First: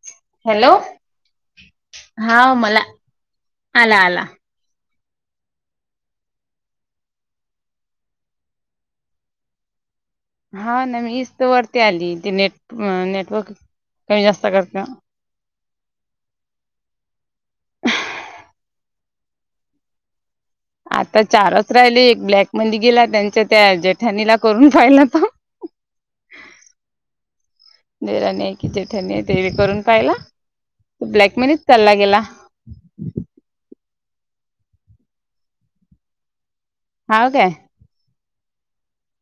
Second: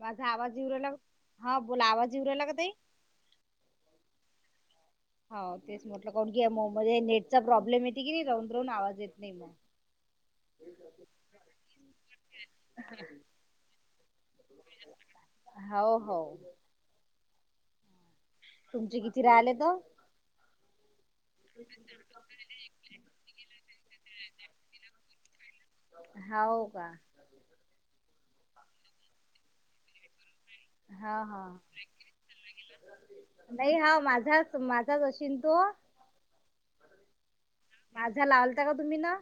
माझा आवाज येऊ हॅलो राहिला का, हा बोला आवाज येऊ हा राहिला का ताई? मला आला आला. हो तेच म्हटलं कारण कीया मो मध्ये नेटचा प्रॉब्लेम येते की नाही, राहून राहून आवाज येत नाही मग. [inaudible] हा ना मीच तर वरती आली ते नेट नेटवर्क कमी जास्त करत. हो हो. [unintelligible] तुमचे किती राहिलेत? आता चारच राहिले एक ब्लॅक मध्ये गेला त्यांच्या त्या जेठानीला करून पाहिला तो. हाव का. निराणी कि जेठ्याणी ते करून पाहियला. हा. हा. नाही हा माझाच माझाच अशीन तो. हा काय. माझ्या लावलता का तुम्ही ना?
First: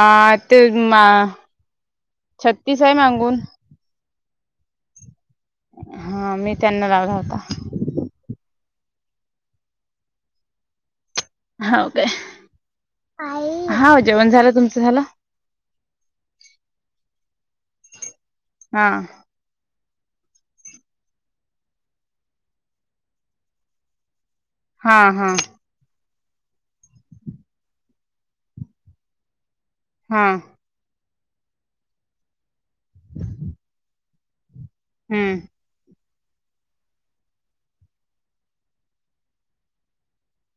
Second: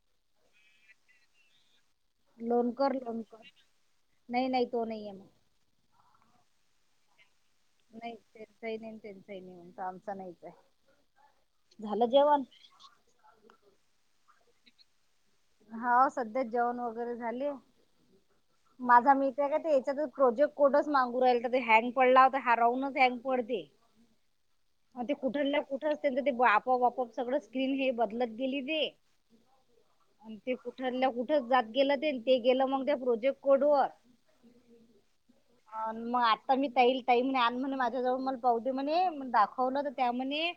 अ ते मा छत्तीस लोणकर आहे मागून. लोणकर नाही नाही तो नाहीय मग. ह मी त्यांना लावला होता. नाही त्यांचही नाही त्यांचही नाही म्हणत आमचा नाहीच आहे झालं जेवण. हा जेवण झालं, तुमचं झाला? हाव सध्या जेवण वगैरे झाले, हा माझा मी त्याज्यात याच्यात प्रोजेक्ट कोडच मागू राहिलतं ते, हँग पडला होता हा रावूनच हँग पडते. हा म ते हा कुठलल्या कुठ ते आपोआप सगळ स्किल हे बदलत गेली ते हा आणि ते. ठरल्या कुठ जात गेलं ते ते गेलं मग त्या प्रोजेक्ट कोडवर. हम्म. अ मग आत्ता मी तईल ताईल मी आण म्हणे माझ्याजवळ मला पावती म्हणे, दाखवलं तर त्या म्हणे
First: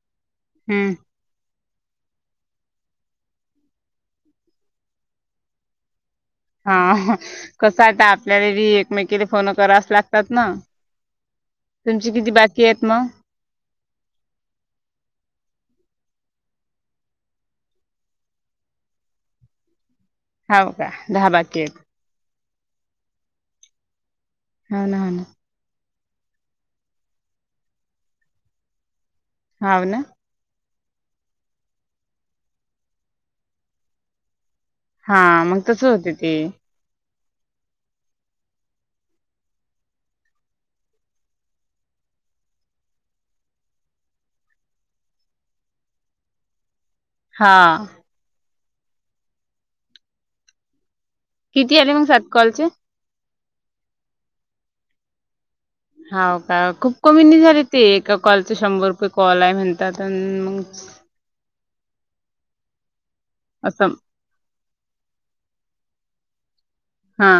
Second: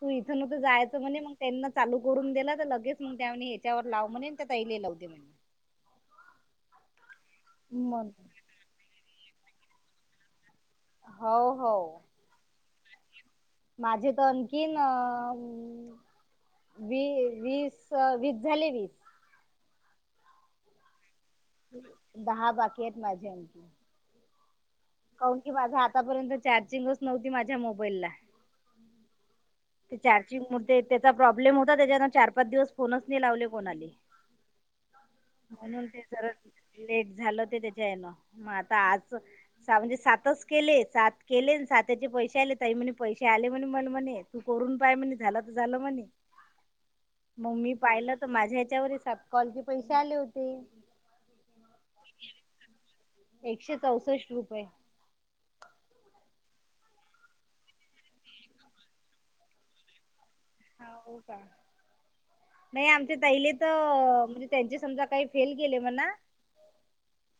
तू इथून मात्र हम्म जायचं म्हणे म त्यांना चालू करून दिलं तर लगेच मग त्यानी याच्यावर लाव म्हणेल त्या तैले लाव दे म्हणे. हा कसं आता मग आपल्यालाबी एकमेकीला फोन करावच लागतात ना. हो. हो. तुमची किती बाकी आहेत मग? माझे तर आणखीन अ वी वीस वीस झाले वीस. हो का दहा बाकी. आहेत. दहा बाकी आहेत माझे. [unintelligible] काहून की माझा आतापर्यंत चार्जिंगच नव्हती माझ्या मोबाईलला. हाव ते ना. चार्जिंग हुते त्याचा प्रॉब्लेम होता, त्याच्यानं चार पाच दिवस फोनच नाही लावले कोणाले. हा मग तस म्हणून होते जरा ते. लेट झालं ते, त्याच्या यायला मग आता आज सुटतोय. म्हणजे सातच केले सात केले साताचे पैसे आले ताई म्हणे पैसे आले म्हणे मन म्हणे. तू करून पाय म्हणे, झालं तर झालं म्हणे हा मग मी पाहिलं. तर माझ्या ह्याच्यावर, सात कॉलचे पैसे आले होते. किती आले मग? सात कॉलचे. एकशे चौसष्ट रुपये. हा का खूप कमी निघाले ते एका कॉलच शंभर रुपये. कॉलय म्हणतात मग चल हो का? नाही आमच्या ताईलेच असं म्हणजे. तर याचे समजा काही फेल गेले म्हणा. हा.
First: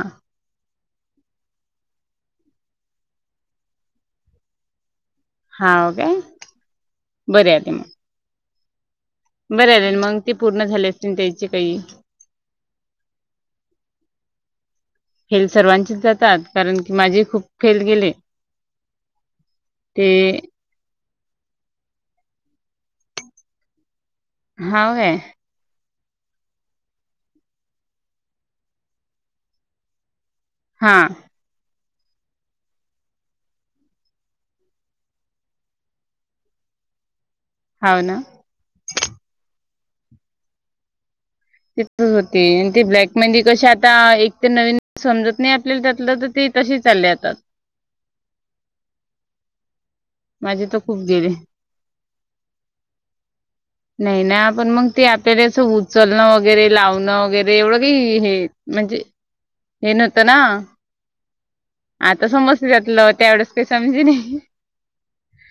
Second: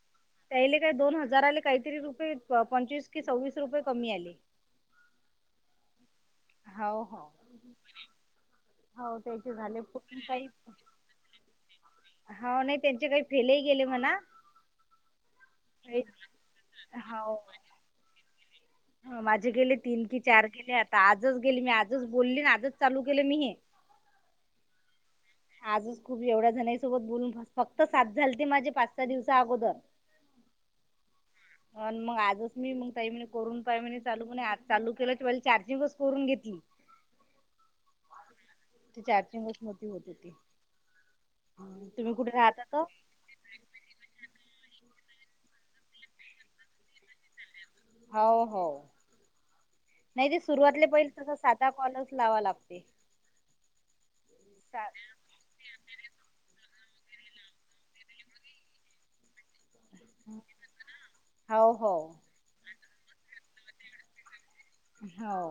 त्याले काय दोन हजाराले काहीतरी रुपये, पंचवीस की सव्वीस रुपये कमी आले. हाव काय? हो हो हो. त्याचे झाले बरंर पूर्ण मग ते पूर्ण झाले असतील, त्याचे काही. हो नाही त्यांचे काही फेलही गेले म्हण. फेल सर्वांचीच जातात, कारण की माझे खूप फेल गेले. ह माझे गेले तीन ते की चार केले आता आजच गेली मी आजच बोलली आजच चालू केलं मी हे. हाव काय? आजच खूप एवढ्या जणईसोबत बोलून फक्त सात झालते माझे पाच सहा दिवसा अगोदर. [unintelligible] हां. [inaudible] आणि मग आजच मी मग ताई, म्ह करून पाय म्ह चालू म्हणे आज चालू केल्या चार्जिंगच करून घेतली. [inaudible] हाव ना? ती चारशेवीस मधली होती ती. तिथं होते, आणि ते ब्लॅक म्हणजे कसे आता एक तर नवीन समजत नाही, आपल्याला त्यातलं तर ते तसे चालले आता. हो हो, नाही ते माझे तर सुरुवातले खूप पहिले गेले तस साधा कॉलच लावा लागते नाही ना आपण सा मग ते आपल्याला असं उचलणं मग. वगैरे लावणं वगैरे एवढं काही हे म्हणजे. हे नव्हतं ना हो हो आता समज घेतलं होतं अडतीस आणि की नई. हो.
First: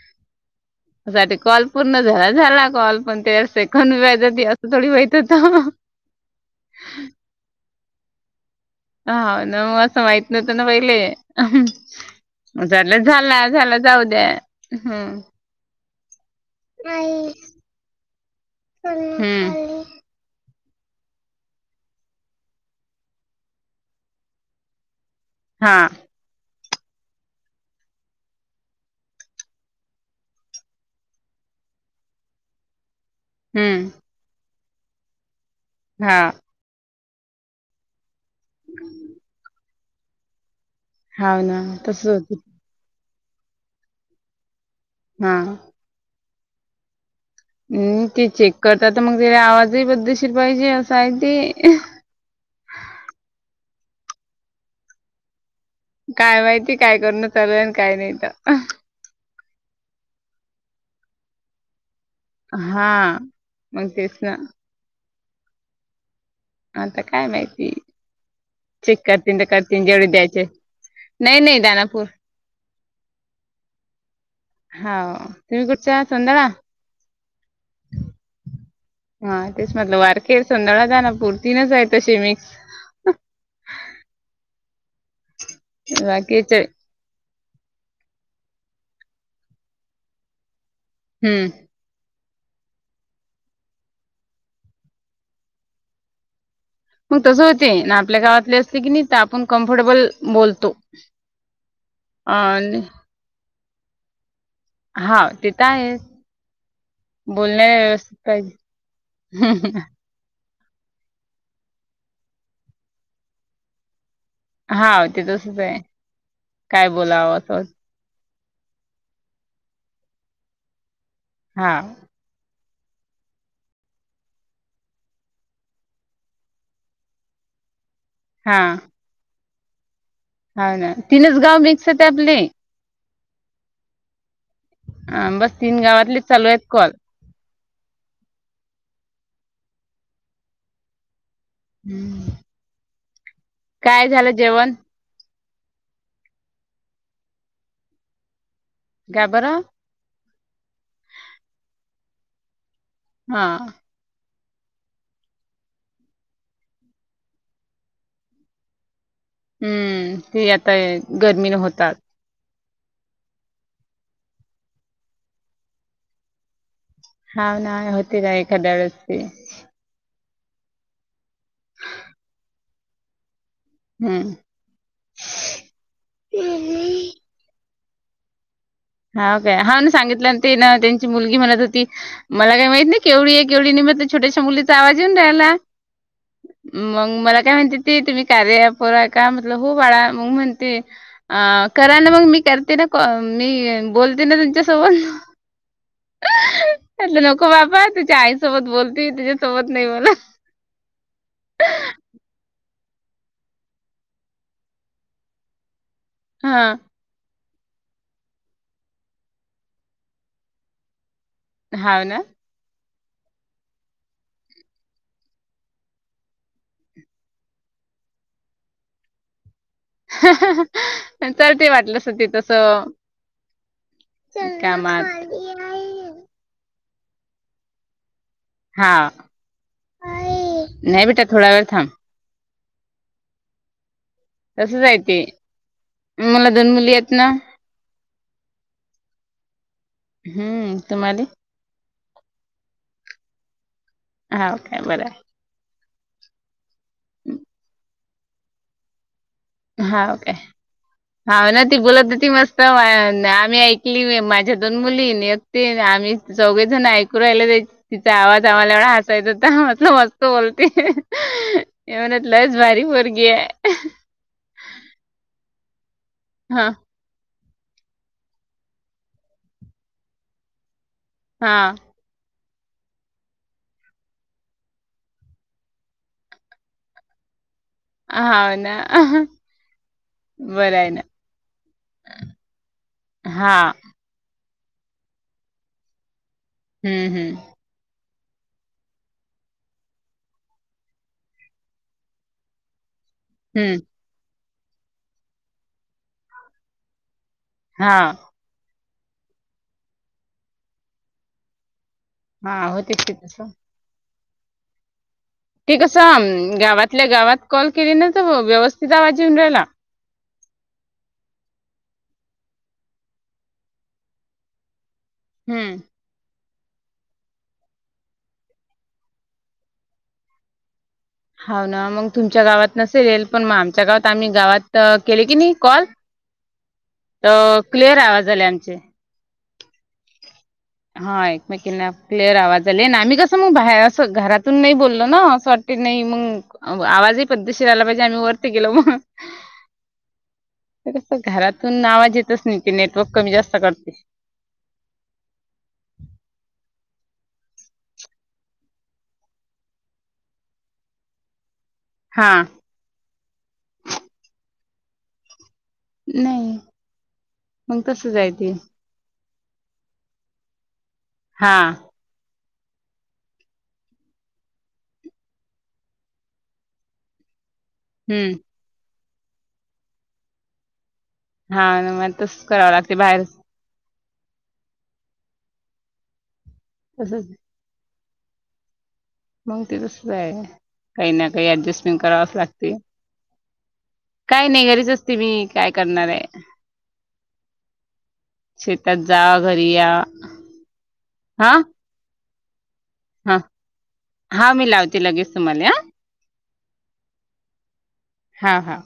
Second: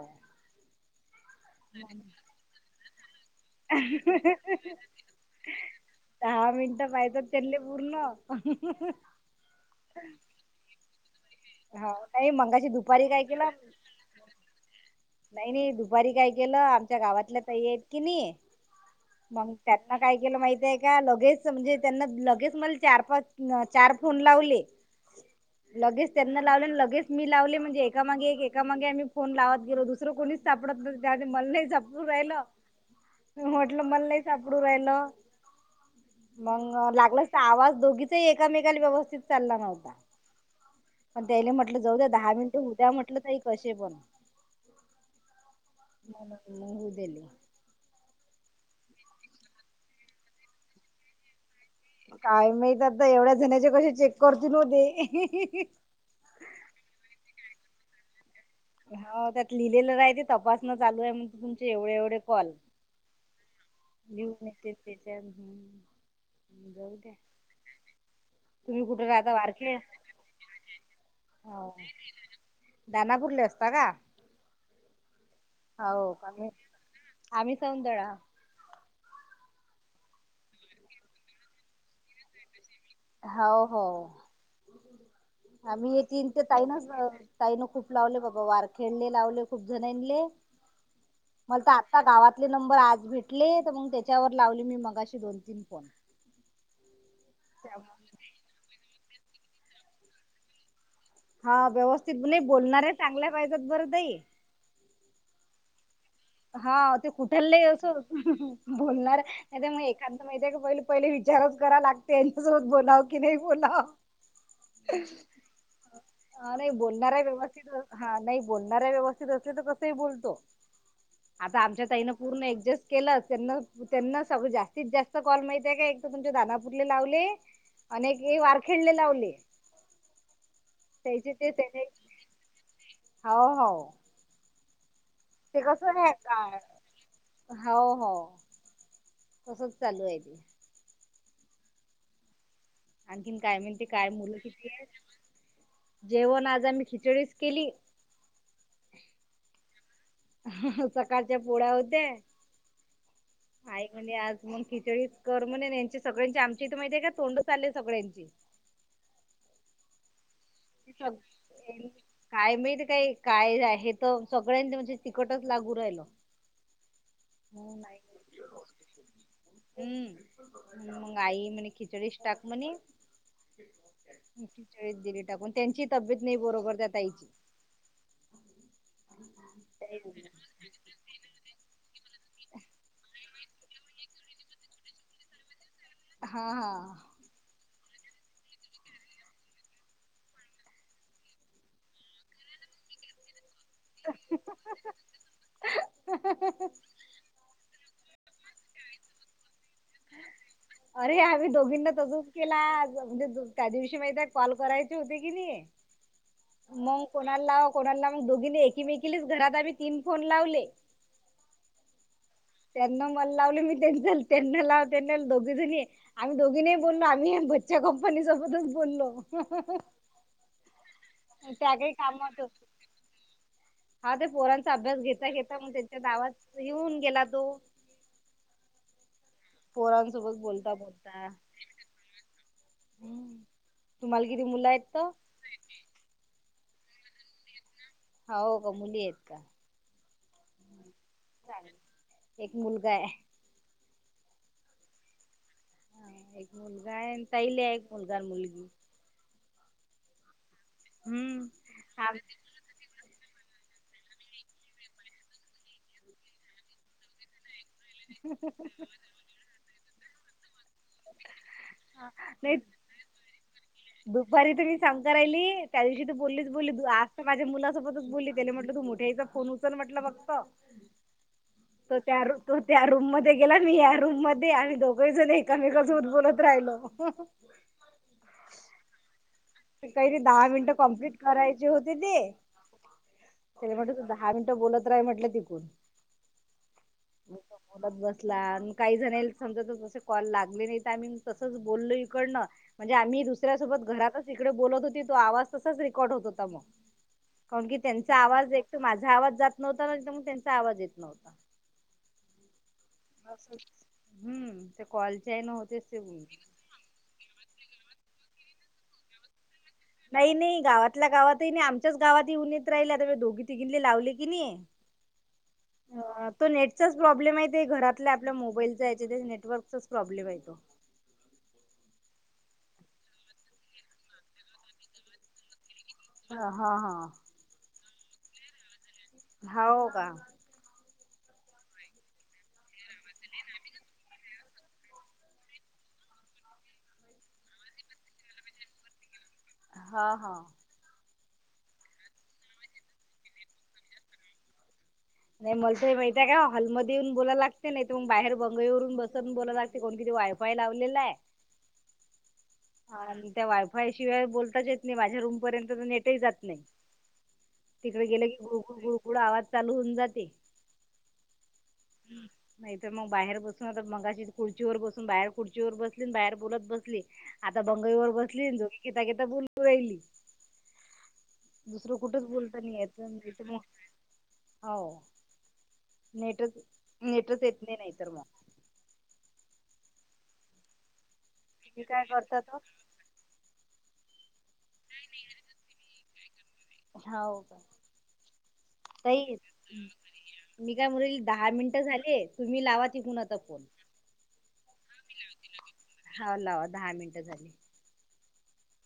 [inaudible] सा कॉल पूर्ण झारा झाला कॉल पण त्या सेकंड व्याजी असं थोडी माहत होत. दहा मिनिट पाहतात, त्याल्ले पूर्ण ह न मग असं माहित नव्हतं न पहिले, हो नाही मंगाशी झालं दुपारी काय झाला केलं झाला. जाऊ द्या हम्म. नाही नाही दुपारी काय केलं आमच्या गावातल्या तही आहेत की नाही मग हम्म त्याना काय केलं माहती आहे का लगेच म्हणजे त्यांना लगेच मला चार पाच चार फोन लावले. हा लगेच. त्यांना लावले आणि लगेच मी लावले म्हणजे एकामागे एक एकामागे आम्ही फोन लावत गेलो, दुसरं कोणी सापडत त्या मल नाही सपडून राहिल. टल हम्म, मन नाहीई सापडू राहिल. हा. मग लागलंच तर आवाज दोघीचही एकामेकाला व्यवस्थित चालला नव्हता. पण हाव त्याले ना, म्हटलं जाऊ द्या तसंच दहा होतं. मिनिटं होऊद्या म्हटलं ताई कसे पण. हा. मग मग होऊ दिले. हम् ते चेक करत तर मग तला आवाजही बद्दलशीर पाहिजे असं आहे ते. काय माहित आता एवढ्या जण्याचे कसे चेक करतील ओ ते? काय माहिती काय करण चालू आणि काय नाही तर. हो त्यात लिहिलेलं आहे ते तपासंन चालू आहे मग तुमचे एवढे एवढे कॉल. हा. [unintelligible] आता द्या. काय माहिती. तुम्ही चेक कुठे राहता करतील ते वारखेड करतील जेवढे द्यायचे, नाही नाही हो दानापूर. दानापूरले असते का? हाव. होव आणि आम्ही सौंदळा. हा तेच म्हटलं वारके, संधळा, जानापुर तिनच आहे तसे मी हो हो आ्ही ये तन ते बाकीचे तई नाच. ताईन खूप लावले बाबा वार खेळले लावले खूप जणले हं, मल तात. आता गावातले नंबर आज भेटले, तर मग त्याच्यावर लावले मी मगाशी दोन तीन फोन. मग तसं होते ना आपल्या गावातले असते की नाही तर आपण कम्फर्टेबल बोलतो. हा व्यवस्थित. नाही आणि बोलणाऱ्या चांगल्या पाहिज्या बरं ताई. हा ते तर आहेच. हा ते कुठलले बोलण्याला असो व्यवस्थित पाहिजे. बोलणार. नाही तर मग एक [unintelligible] माहितीय का पहिले पहिले विचारच करावं लागते. यांच्यासोबत बोलावं की नाही बोलावं. हाव ते तसंच आहे. हा नाही काय बोलणार आहे बोलावं असं व्यवस्थितच हा नाही बोलणाऱ्या व्यवस्थित असल्या तर कसही बोलतो आता आमच्या हाव. तईन. पूर्ण ऍडजस्ट केलं. त्यांना त्यांना सगळं जास्तीत जास्त कॉल माहिती आहे का एक तर तुमच्या दानापुरले लावले. अनेक वार खेळले लावले. हा ना त्याचे तीनच गाव मिक्स आहेत आपले. हाव हाव. ह बस तीन आहे गावातलेच चालू काय आहेत कॉल. हो हो तसंच चालू आहे ते. हम्म. आणखीन काय म्हण काय मुलं किती जेवण? आहे जेवण आज आम्ही खिचडीच केली. का बर? ह सकाळच्या पोळ्या होत्या. हा. आई म्हणे आज मग खिचडीच कर म्हणे आणि यांची सगळ्यांची आमची इथं माहितीे का तोंड चालले सगळ्यांची. हम्म यात. [inaudible] काय माहित काय काय हे तर सगळ्यांच म्हणजे तिकटच लागू राहिलं. हाव ना होत एखाद्या वेळेस ते. हम्म मग आई म्हणे खिचडी स टाक म्हणे. हं. ठीळी दिली टाकून त्यांची तब्येत नाही बरोबर त्यात आणि. द्यायची. हांव काय हांव ना सांगितलं ते न त्यांची मुलगी म्हणत होती. मला काय माहित नाही केवढी आहे. केवढी नाही छोट्याशा मुलीचा आवाज येऊन राहिला. हा हा मगं मला काय म्हणती. ते तुम्ही कार्य अँप वर आहे का, म्हटलं हो बाळा मग म्हणते. अ करा ना मग मी करते ना काॅल. अ मी बोलते ना तुमच्या सोबत. नको बाबा तुझ्या आईसोबत बोलती तुझ्यासोबत नाही बोल. अरे या हवी दोघींना तसंच. केला म्हणजे त्या दिवशी माहिती कॉल करायची होते कणी. हा मग कोणाला लाव कोणाला मग दोघीनी एकीमेकीला घरात आम्ही तीन फोन लावले. हांव न. त्यांना मला लावलं. मी त्यां त्यांना लाव त्यांना दोघे जणी. आम्ही दोघी नाही बोलो आम्ही बच्चे कंपनी सोबतच बोलो. नंतर ते वाटलंस ते कामात तसं. हा ते पोरांचा अभ्यास कामात घेता घेता मग, त्यांच्या गावात येेऊन गेला तो. हां. पोरान सोबत बोलता बोलता. थोडा वेळ थांब तुम्हाला किती मुलं आहेत तसंच आहे तर ते मला दोन मुली आहे ना. हा हो का मुली आहेत का. हम्म तुम्हाले. एक मुलगा हाय. हांव का बरं हाय. आहे एक मुलगा आहे ताईला ये एक मुलगा आणि मुलगी. हांव काय हम्म हांव ना ती बोलत होती मस्त. त आम्ही ऐकली नाही माझ्या दोन मुली अन ती एक आम्ही चौघेजण ऐकू राहियले. तिचा आवाज आम्हाला एवढा हासायचा होता हसलो मग. बोलते हे म्हणत लैच नाही भारी पोरगी ये. दुपारी तर मी समकार राहिली. त्या दिवशी तर बोलीस बोली हं आ.. माझ्या मुलासोबतच बोलली तेले म्हटलं तू मोठ्या आईचा फोन उचल म्हटलं फक्त. हां. तो त्या तो त्या रूम मध्ये गेला. मी या रूम मध्ये आम्ही दोघही जण एकामेका सोबत बोलत राहिलो. अहहहहहह. हांव ना. काही तरी दहा मिनटं बरं आहे ना. कम्पलीट करायचे होते. हां. त्याला म्हटलं तु दहा. दहा मिनटं बोलत राहील म्हटलं तिकून. हं, हं. बोलत बसला आणि काही जनाला समजा जर कॉल लागले नाही. तर आम्ही तसंच बोलो हिकडनं. म्हणजे आम्ही हं. दुसऱ्यासोबत घरातच इकडे बोलत होती. तो आवाज तसाच रेकॉर्ड होत होता मग. कारण की हां. त्यांचा आवाज एक तर माझा आवाज जात नव्हता मग त्यांचा आवाज येत नव्हता. हा होतीस ती तसं. हम्म. ते कॉलचे हेन होतेच ते सेव. कुठल्या गावात कॉल केली नव्हत मग व्यवस्थित आवाज येऊन राहिला. नाही नाही गावातल्या गावातही नाही आमच्याच गावातही येऊन येत राहिल्या तरता दोघी तिघिनले लावले कणी. [inaudible] हम्म. तो नेटचाच प्रॉब्लेम आहेे. घरातल्या आपल्या मोबाईलचा याच्या त्या नेटवर्कचाच प्रॉब्लेम आहे तो. हांव ना मग तुमच्या गावात नसेल. पण मग आमच्या गावात आम्ही गावात केले की नाही कॉल. हा हा हा. अ.. क्लिअर आवाज झाले आमचे. हांव का. हा एकमेकींना क्लिअर आवाज झाले. आम्ही कसं मग बार नाही बोललो ना घरातून असं वाटतं. नाही मग आवाजही पद्धत शीर आला पाहिजे. आम्ही वरती गेलो मग. हा हा. असं कसं घरातून आवाज येतच नाही. ते नेटवर्क कमी जास्त करते. नाही मला तरी माहितय का हॉलमध्ये येऊन बोलाय लागते. नाही ते मग बाहेर बंगईवरून बसवून बोला लागते. ते कोण किती वायफाय लावलेलाय. हा. हा त्या वायफाय शिवाय बोलताच येत नाही. माझ्या रूमपर्यंत तर नेटही जात नाही. मग तिकडे तसच गेले आहे की ते गुळगुळ गुळगुळ आवाज चालू होऊन जाते. हा. हम्म. नाही तर मग बाहेर बसून आता मगाशी कुडचीवर बसून बाहेर कुडचीवर बसली बाहेर बोलत बसली. आता बंगईवर हम्म बसली आणि झोके घेता घेता बोलू राहिली. हा ना दुसरं मगं कुठंच तसंच बोलता करावं नाही लागते येत बाहेर. नाही हो हांव‌ नेटच तसच नेटच येतं. ने नाही तर मग. मग ते तसं आहे. काही ना काही तुम्ही अऍडजस्टमेंट काय करावच करतात ओ? लागते. काय नाही घरीच असते मी, काय करणार आहे. हांव का. शेतात जा ताई घरी या मी काय म्हणाले दहा हा मिनिटे झालेत. तुम्ही लावा तिकून आता हा. फोन. हा मी लावते लगेच तुम्हाला हा लावा दहा मिनिटं झाली. हा हा.